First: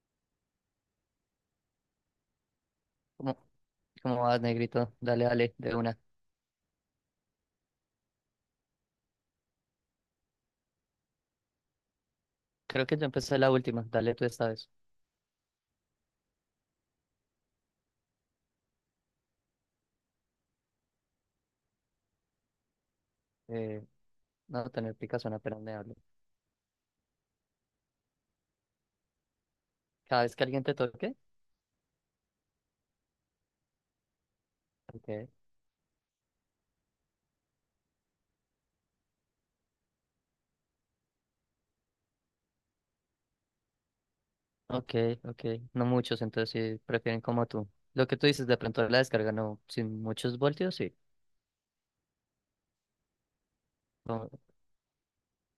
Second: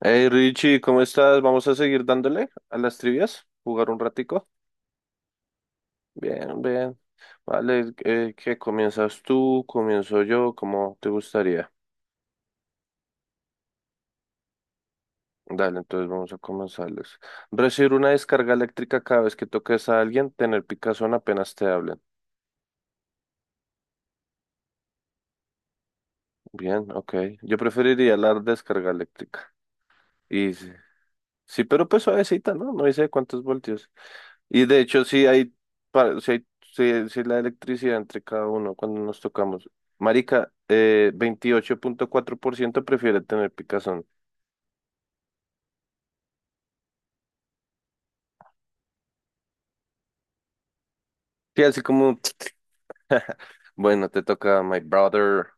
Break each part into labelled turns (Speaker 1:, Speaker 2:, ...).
Speaker 1: Hey Richie, ¿cómo estás? Vamos a seguir dándole a las
Speaker 2: ¿Cómo,
Speaker 1: trivias, jugar un
Speaker 2: cómo vas,
Speaker 1: ratico.
Speaker 2: negrito? Dale, dale, de una.
Speaker 1: Bien, bien. Vale, ¿qué comienzas tú? ¿Comienzo yo? ¿Cómo te gustaría?
Speaker 2: Creo que yo empecé la última. Dale tú esta vez.
Speaker 1: Dale, entonces vamos a comenzarles. Recibir una descarga eléctrica cada vez que toques a alguien, tener picazón apenas te hablen.
Speaker 2: Eh, no tener picazón apenas me hablo.
Speaker 1: Bien, ok. Yo preferiría la descarga eléctrica.
Speaker 2: Cada vez que
Speaker 1: Y
Speaker 2: alguien
Speaker 1: sí,
Speaker 2: te toque.
Speaker 1: sí, pero pues suavecita, ¿no? No dice cuántos voltios. Y de hecho, sí
Speaker 2: Ok.
Speaker 1: hay, sí hay, sí la electricidad entre cada uno cuando nos tocamos. Marica, 28,4% prefiere tener picazón.
Speaker 2: Ok, ok. No muchos, entonces sí prefieren como tú. Lo que tú dices de pronto la descarga, no. Sin muchos voltios, sí.
Speaker 1: Sí, así como, bueno, te
Speaker 2: No,
Speaker 1: toca My Brother.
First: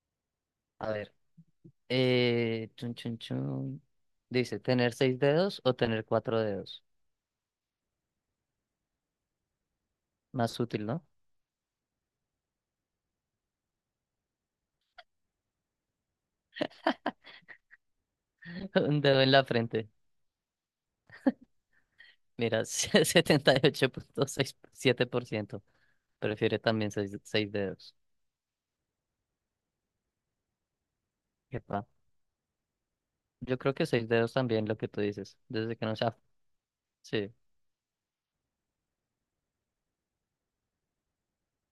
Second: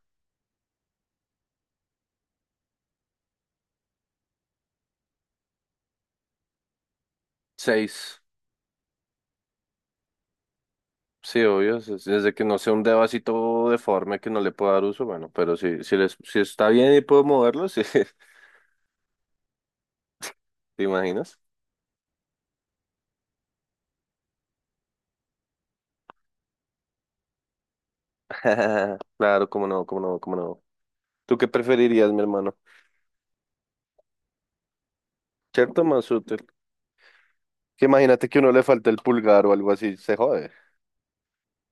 Speaker 2: a ver. Chun, chun, chun. Dice, ¿tener seis dedos o tener cuatro dedos?
Speaker 1: Seis.
Speaker 2: Más útil, ¿no?
Speaker 1: Sí, obvio, desde que no sea un dedo así todo deforme que no le pueda dar uso, bueno, pero si, si, les, si está bien y puedo moverlo, sí.
Speaker 2: Un dedo en la frente.
Speaker 1: ¿Te imaginas?
Speaker 2: Mira, 78,67%, prefiere también seis, seis dedos.
Speaker 1: Claro, cómo no, cómo no, cómo no. ¿Tú qué
Speaker 2: Epa.
Speaker 1: preferirías, mi hermano?
Speaker 2: Yo creo que seis dedos también, lo que tú dices, desde
Speaker 1: ¿Cierto,
Speaker 2: que no sea.
Speaker 1: Masute?
Speaker 2: Sí.
Speaker 1: Que imagínate que uno le falta el pulgar o algo así, se jode.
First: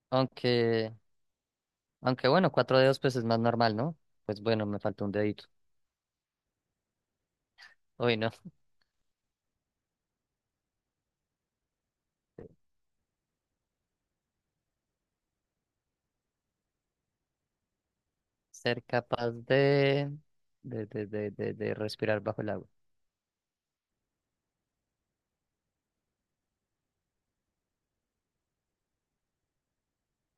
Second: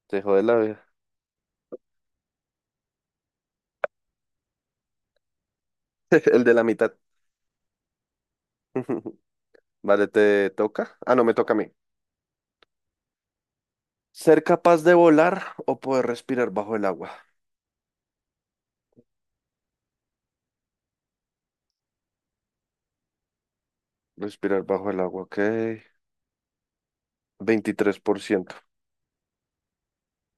Speaker 1: Te jode la vida.
Speaker 2: Aunque, aunque bueno, cuatro dedos pues es más normal, ¿no? Pues bueno, me faltó un dedito.
Speaker 1: El de la mitad.
Speaker 2: Hoy no.
Speaker 1: Vale, te toca. Ah, no, me toca a mí. Ser capaz de volar o poder respirar bajo el agua.
Speaker 2: Ser capaz de respirar bajo el agua.
Speaker 1: Respirar bajo el agua, ok. 23%.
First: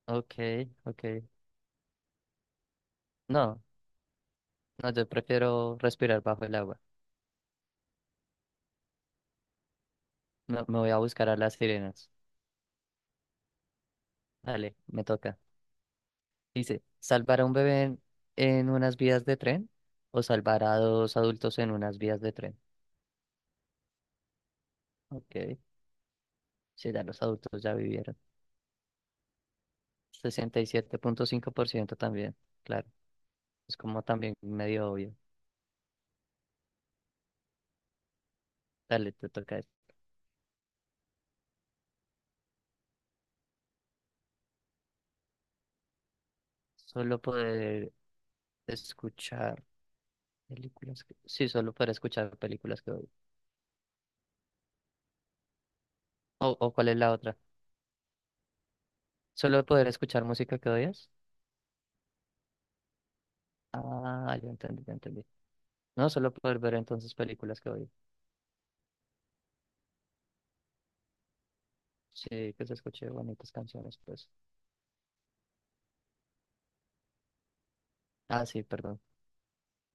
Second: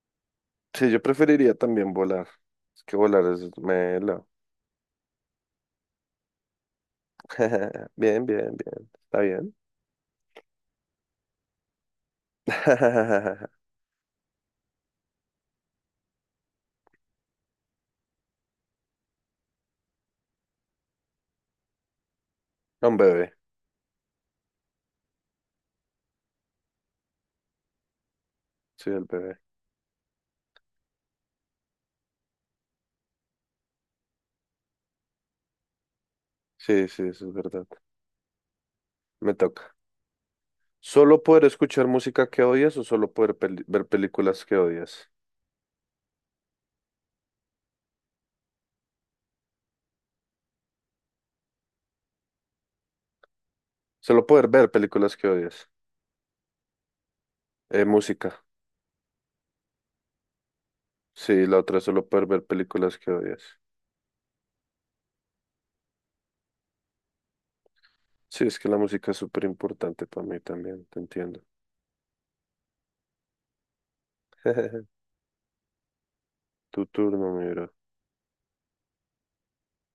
Speaker 2: Ok,
Speaker 1: Sí, yo
Speaker 2: ok.
Speaker 1: preferiría también volar. Es que volar es
Speaker 2: No,
Speaker 1: melo.
Speaker 2: no, yo prefiero respirar bajo el agua.
Speaker 1: Bien, bien, bien. ¿Está bien?
Speaker 2: No, me voy a buscar a las sirenas. Dale, me toca. Dice, ¿salvar a un bebé en unas vías de tren o salvar a dos adultos en unas vías de tren?
Speaker 1: Un bebé.
Speaker 2: Ok, si ya los adultos ya vivieron.
Speaker 1: Sí, el bebé.
Speaker 2: 67,5% también, claro. Es como también medio obvio.
Speaker 1: Sí, sí, eso es verdad.
Speaker 2: Dale, te
Speaker 1: Me
Speaker 2: toca.
Speaker 1: toca. ¿Solo poder escuchar música que odias o solo poder ver películas que odias?
Speaker 2: Solo poder escuchar películas que... Sí, solo poder escuchar películas que odio.
Speaker 1: Solo poder ver películas que odias.
Speaker 2: O, ¿cuál es la otra?
Speaker 1: Música.
Speaker 2: ¿Solo poder escuchar música que odias?
Speaker 1: Sí, la otra es solo poder ver películas que odias.
Speaker 2: Ah, ya entendí, ya entendí. No, solo poder ver entonces películas que odio.
Speaker 1: Sí, es que la música es súper importante para mí también, te entiendo.
Speaker 2: Sí, que se escuche bonitas canciones, pues.
Speaker 1: Tu turno, mi bro.
Speaker 2: Ah, sí, perdón.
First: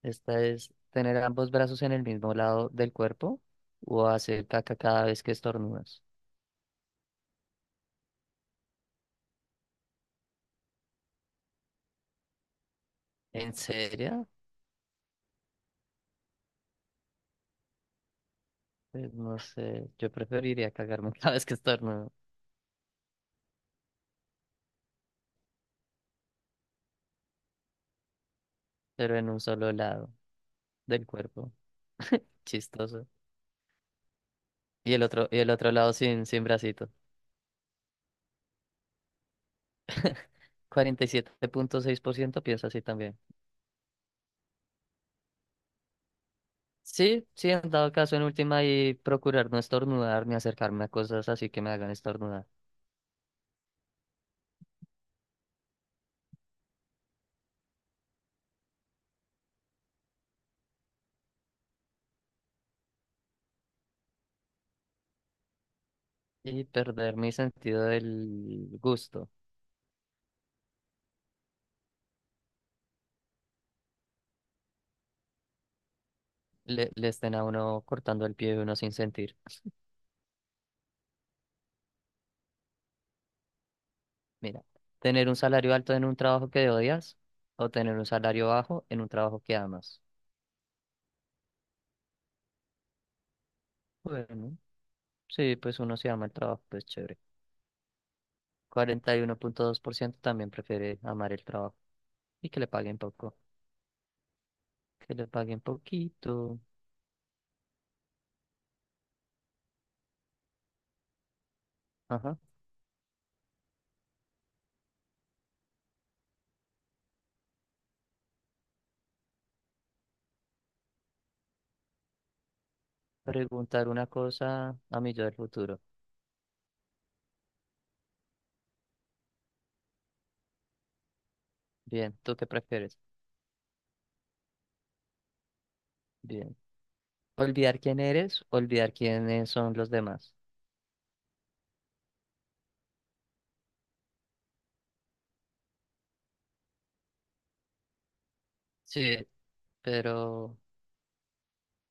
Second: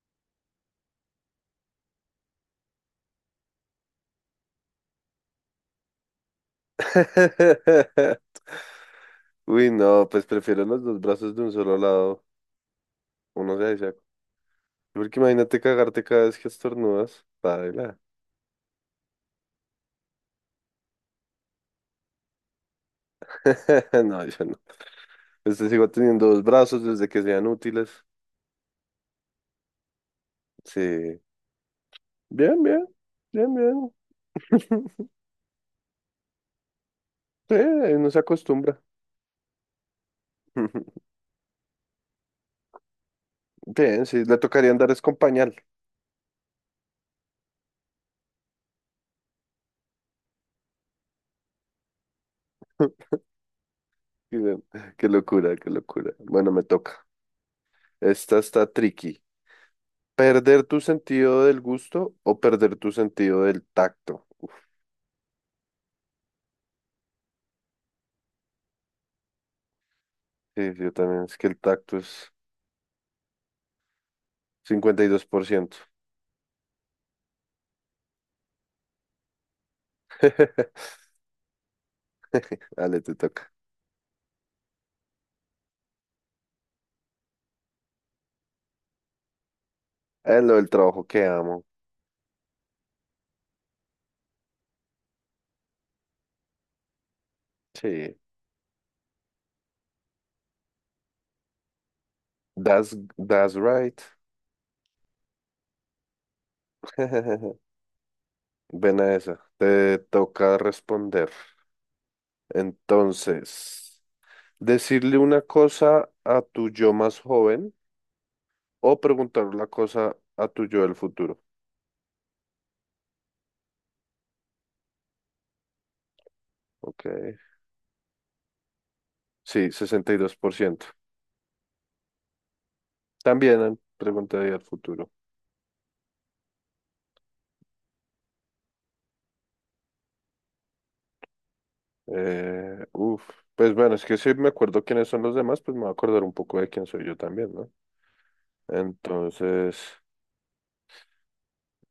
Speaker 2: Esta es tener ambos brazos en el mismo lado del cuerpo o hacer caca cada vez que estornudas.
Speaker 1: Uy, no, pues prefiero los dos brazos de un solo lado.
Speaker 2: ¿En
Speaker 1: Uno se dice,
Speaker 2: serio?
Speaker 1: porque imagínate cagarte cada vez que estornudas. Paila.
Speaker 2: Pues no sé, yo preferiría cagarme cada vez que estornudo,
Speaker 1: No, yo no. Este sigo teniendo dos brazos desde que sean útiles.
Speaker 2: pero en un solo lado del
Speaker 1: Sí.
Speaker 2: cuerpo.
Speaker 1: Bien, bien.
Speaker 2: Chistoso.
Speaker 1: Bien, bien.
Speaker 2: Y el otro, y el otro lado sin bracito.
Speaker 1: Sí, no se acostumbra.
Speaker 2: cuarenta y siete punto seis por ciento piensa así también.
Speaker 1: Bien, sí, le tocaría andar es con pañal.
Speaker 2: Sí, sí, en dado caso, en última, y procurar no estornudar ni acercarme a cosas así que me hagan estornudar.
Speaker 1: Qué, qué locura, qué locura. Bueno, me toca. Esta está tricky. ¿Perder tu sentido del gusto o perder tu sentido del tacto? Uf,
Speaker 2: Y perder mi sentido del gusto.
Speaker 1: sí, yo también. Es que el tacto es 52%.
Speaker 2: Le estén a uno cortando el pie de uno sin sentir.
Speaker 1: Dale, te toca.
Speaker 2: Mira, tener un salario alto en un trabajo que odias o tener un salario bajo en un trabajo que amas.
Speaker 1: Es lo del trabajo que amo.
Speaker 2: Bueno, sí, pues uno se ama el trabajo, pues chévere.
Speaker 1: Sí.
Speaker 2: 41,2% también prefiere amar el trabajo y que le
Speaker 1: That's,
Speaker 2: paguen poco,
Speaker 1: that's right.
Speaker 2: que le paguen poquito.
Speaker 1: Ven a esa. Te toca responder.
Speaker 2: Ajá.
Speaker 1: Entonces, decirle una cosa a tu yo más joven o preguntar una cosa a tu yo del futuro.
Speaker 2: Preguntar una cosa a mi yo del futuro.
Speaker 1: Ok. Sí, 62%.
Speaker 2: Bien, ¿tú qué prefieres?
Speaker 1: También preguntaría al futuro.
Speaker 2: Bien. Olvidar quién eres, olvidar quiénes son los demás.
Speaker 1: Uf. Pues bueno, es que si me acuerdo quiénes son los demás, pues me voy a acordar un poco de quién soy yo también, ¿no?
Speaker 2: Sí,
Speaker 1: Entonces,
Speaker 2: pero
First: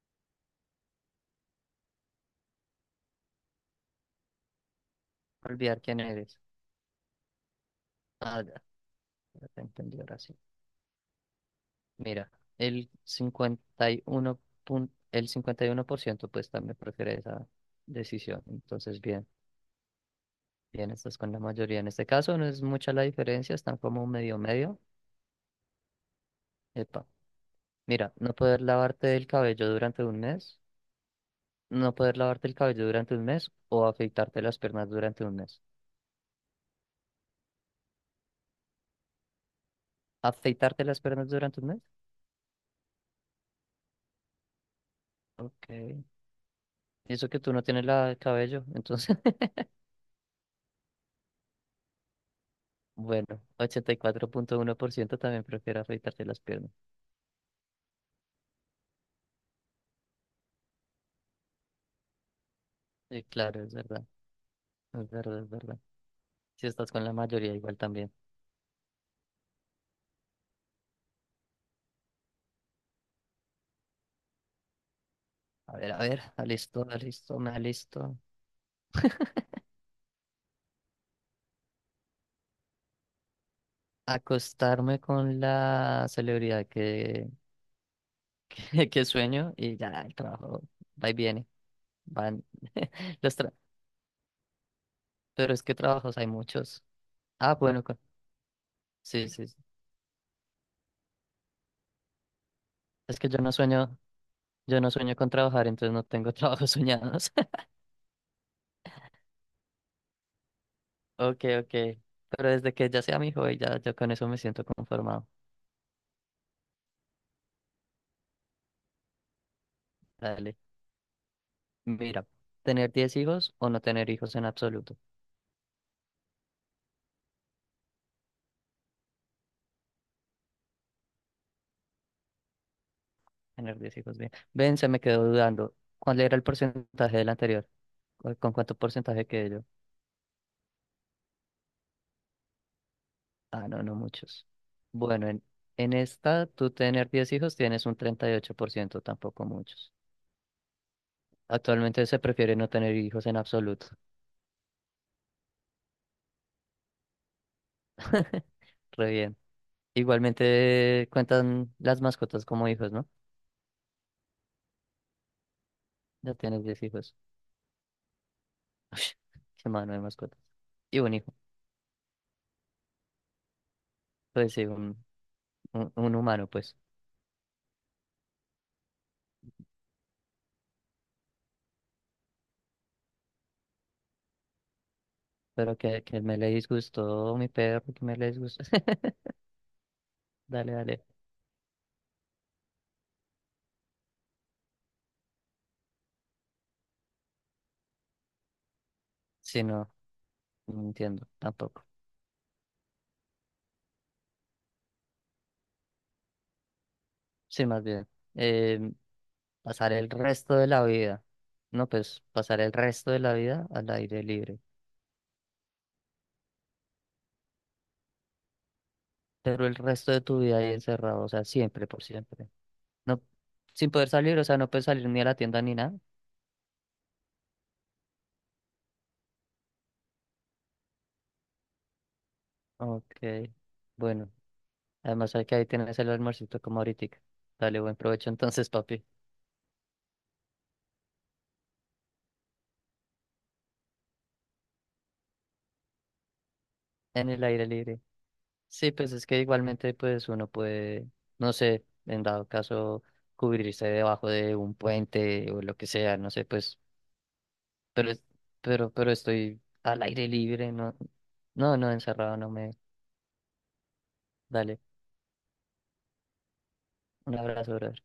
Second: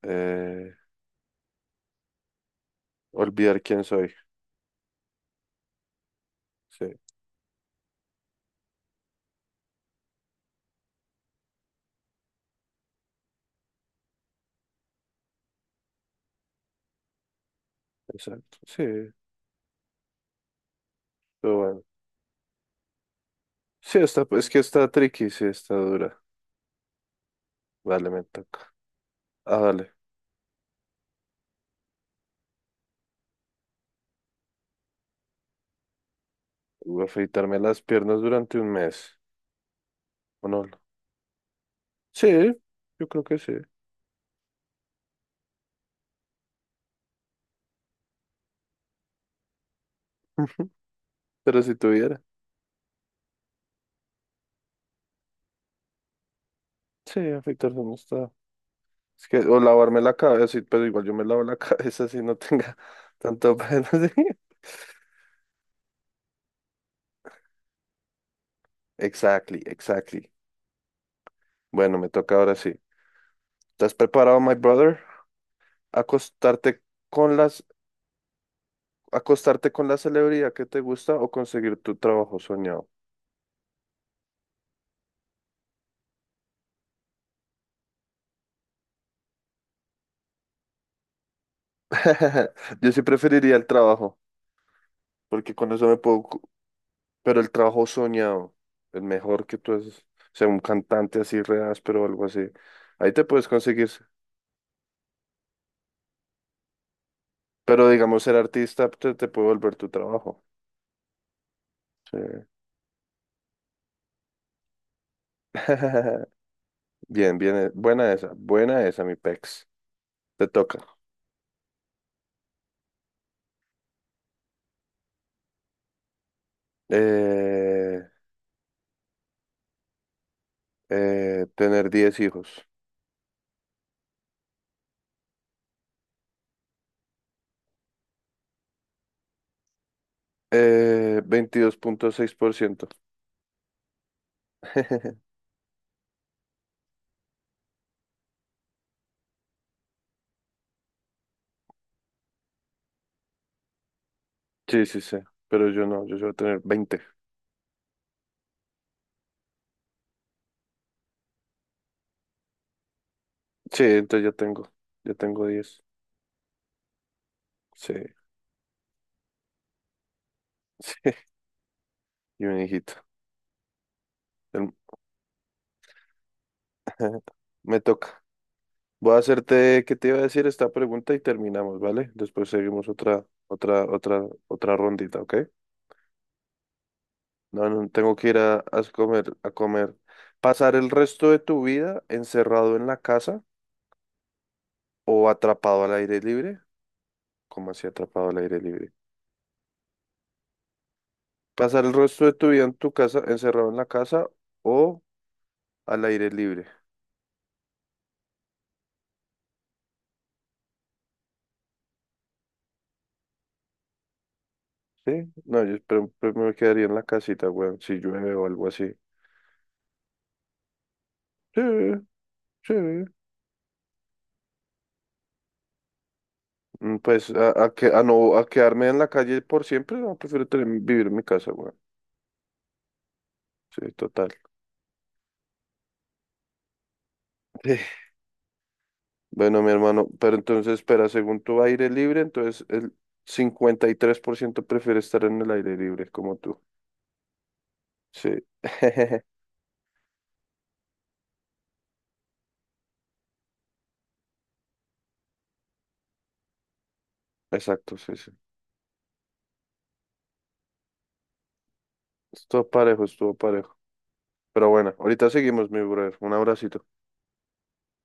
Speaker 1: eh, olvidar quién soy.
Speaker 2: olvidar quién eres.
Speaker 1: Sí,
Speaker 2: Ah, ya, ya te entendí ahora sí. Mira, el 51 el 51%, pues también prefiere esa decisión.
Speaker 1: exacto. Sí,
Speaker 2: Entonces, bien, bien, estás con la
Speaker 1: pero
Speaker 2: mayoría.
Speaker 1: bueno.
Speaker 2: En este caso no es mucha la diferencia, están
Speaker 1: Sí,
Speaker 2: como
Speaker 1: está,
Speaker 2: medio
Speaker 1: es que
Speaker 2: medio.
Speaker 1: está tricky, sí, está dura.
Speaker 2: Epa,
Speaker 1: Vale,
Speaker 2: mira,
Speaker 1: me
Speaker 2: no poder
Speaker 1: toca.
Speaker 2: lavarte el
Speaker 1: Ah,
Speaker 2: cabello
Speaker 1: dale.
Speaker 2: durante un mes, no poder lavarte el cabello durante un mes o afeitarte las piernas durante un mes.
Speaker 1: Voy a afeitarme las piernas durante un mes. ¿O no?
Speaker 2: ¿Afeitarte las piernas durante un mes?
Speaker 1: Sí, yo creo que sí.
Speaker 2: Ok. Y eso que tú no tienes la el cabello, entonces,
Speaker 1: Pero si tuviera.
Speaker 2: bueno, 84,1% también prefiere afeitarte las piernas.
Speaker 1: Sí, afeitarse no está. Es que, o lavarme la cabeza, sí, pero igual yo me lavo la cabeza si no tenga
Speaker 2: Sí,
Speaker 1: tanto
Speaker 2: claro, es
Speaker 1: pelo
Speaker 2: verdad.
Speaker 1: así.
Speaker 2: Es verdad, es verdad. Si estás con la mayoría, igual también.
Speaker 1: Exactly, exactly. Bueno, me toca ahora sí. ¿Estás preparado, my brother?
Speaker 2: A ver,
Speaker 1: Acostarte
Speaker 2: alisto,
Speaker 1: con
Speaker 2: alisto, me
Speaker 1: las,
Speaker 2: alisto.
Speaker 1: acostarte con la celebridad que te gusta o conseguir tu trabajo soñado.
Speaker 2: Acostarme con la celebridad que sueño y ya el trabajo va y viene. Van
Speaker 1: Yo sí
Speaker 2: los tra-
Speaker 1: preferiría el trabajo, porque
Speaker 2: Pero es
Speaker 1: con
Speaker 2: que
Speaker 1: eso me
Speaker 2: trabajos
Speaker 1: puedo,
Speaker 2: hay muchos.
Speaker 1: pero el
Speaker 2: Ah, bueno,
Speaker 1: trabajo
Speaker 2: con-
Speaker 1: soñado, el
Speaker 2: Sí,
Speaker 1: mejor
Speaker 2: sí, sí.
Speaker 1: que tú es, sea, un cantante así re áspero algo así. Ahí
Speaker 2: Es
Speaker 1: te
Speaker 2: que
Speaker 1: puedes conseguir,
Speaker 2: yo no sueño con trabajar, entonces no tengo trabajos soñados.
Speaker 1: pero digamos ser artista te, te puede volver tu trabajo.
Speaker 2: Ok, ok.
Speaker 1: Sí.
Speaker 2: Pero desde que ya sea mi hobby, ya yo con eso me siento conformado.
Speaker 1: Bien, bien, buena esa, mi pex. Te
Speaker 2: Dale.
Speaker 1: toca.
Speaker 2: Mira, ¿tener 10 hijos o no tener hijos en absoluto?
Speaker 1: Eh, tener 10 hijos.
Speaker 2: Tener 10 hijos, bien. Ven, se me quedó dudando. ¿Cuál era el porcentaje del anterior? ¿Con cuánto porcentaje quedé yo?
Speaker 1: Veintidós punto seis por ciento.
Speaker 2: Ah, no, no muchos. Bueno, en esta, tú tener 10 hijos tienes un 38% tampoco muchos. Actualmente se prefiere no tener hijos en absoluto.
Speaker 1: Sí, sí, sí, pero yo no, yo voy a tener 20.
Speaker 2: Re bien. Igualmente cuentan las mascotas como hijos, ¿no?
Speaker 1: Sí, entonces ya tengo 10.
Speaker 2: Ya tienes 10 hijos.
Speaker 1: Sí,
Speaker 2: Qué mano de mascotas.
Speaker 1: sí,
Speaker 2: Y un hijo.
Speaker 1: y un hijito.
Speaker 2: Pues sí,
Speaker 1: El-
Speaker 2: un humano, pues.
Speaker 1: Me toca. Voy a hacerte, ¿qué te iba a decir esta pregunta y terminamos, ¿vale? Después seguimos otra, otra, otra, otra rondita, ¿ok?
Speaker 2: Pero que me le disgustó mi
Speaker 1: No,
Speaker 2: perro,
Speaker 1: no,
Speaker 2: que
Speaker 1: tengo
Speaker 2: me le
Speaker 1: que ir a,
Speaker 2: disgustó.
Speaker 1: a comer, a comer.
Speaker 2: Dale,
Speaker 1: ¿Pasar el
Speaker 2: dale.
Speaker 1: resto de tu vida encerrado en la casa o atrapado al aire libre? ¿Cómo así atrapado al aire libre?
Speaker 2: Sí, no, no entiendo
Speaker 1: ¿Pasar
Speaker 2: tampoco.
Speaker 1: el resto de tu vida en tu casa, encerrado en la casa o al aire libre?
Speaker 2: Sí, más bien, eh, pasar el resto de la vida, no, pues pasar el resto de la vida al aire libre,
Speaker 1: ¿Sí? No, yo espero- pues me quedaría en la casita, weón, si llueve o algo así.
Speaker 2: pero el resto de tu vida ahí encerrado, o sea,
Speaker 1: Sí,
Speaker 2: siempre, por siempre.
Speaker 1: sí.
Speaker 2: No, sin poder salir, o sea, no puedes salir ni a la tienda ni nada.
Speaker 1: Mm, pues a, que, a no a quedarme en la calle por siempre, no, prefiero tener- vivir en mi casa, weón.
Speaker 2: Ok,
Speaker 1: Sí, total.
Speaker 2: bueno, además hay que ahí tienes el almuercito como ahorita. Dale, buen provecho entonces, papi,
Speaker 1: Bueno, mi hermano, pero entonces espera, según tu aire libre, entonces el 53% prefiere estar en el aire libre, como tú.
Speaker 2: en el aire libre.
Speaker 1: Sí,
Speaker 2: Sí, pues es que igualmente pues uno puede, no sé, en dado caso cubrirse debajo de un puente o lo que sea, no sé, pues,
Speaker 1: exacto,
Speaker 2: pero
Speaker 1: sí,
Speaker 2: es-
Speaker 1: sí.
Speaker 2: pero pero estoy al aire libre, no, no, no encerrado, no
Speaker 1: Estuvo
Speaker 2: me,
Speaker 1: parejo, estuvo parejo. Pero
Speaker 2: dale,
Speaker 1: bueno, ahorita seguimos, mi brother. Un abracito.
Speaker 2: un abrazo, brother.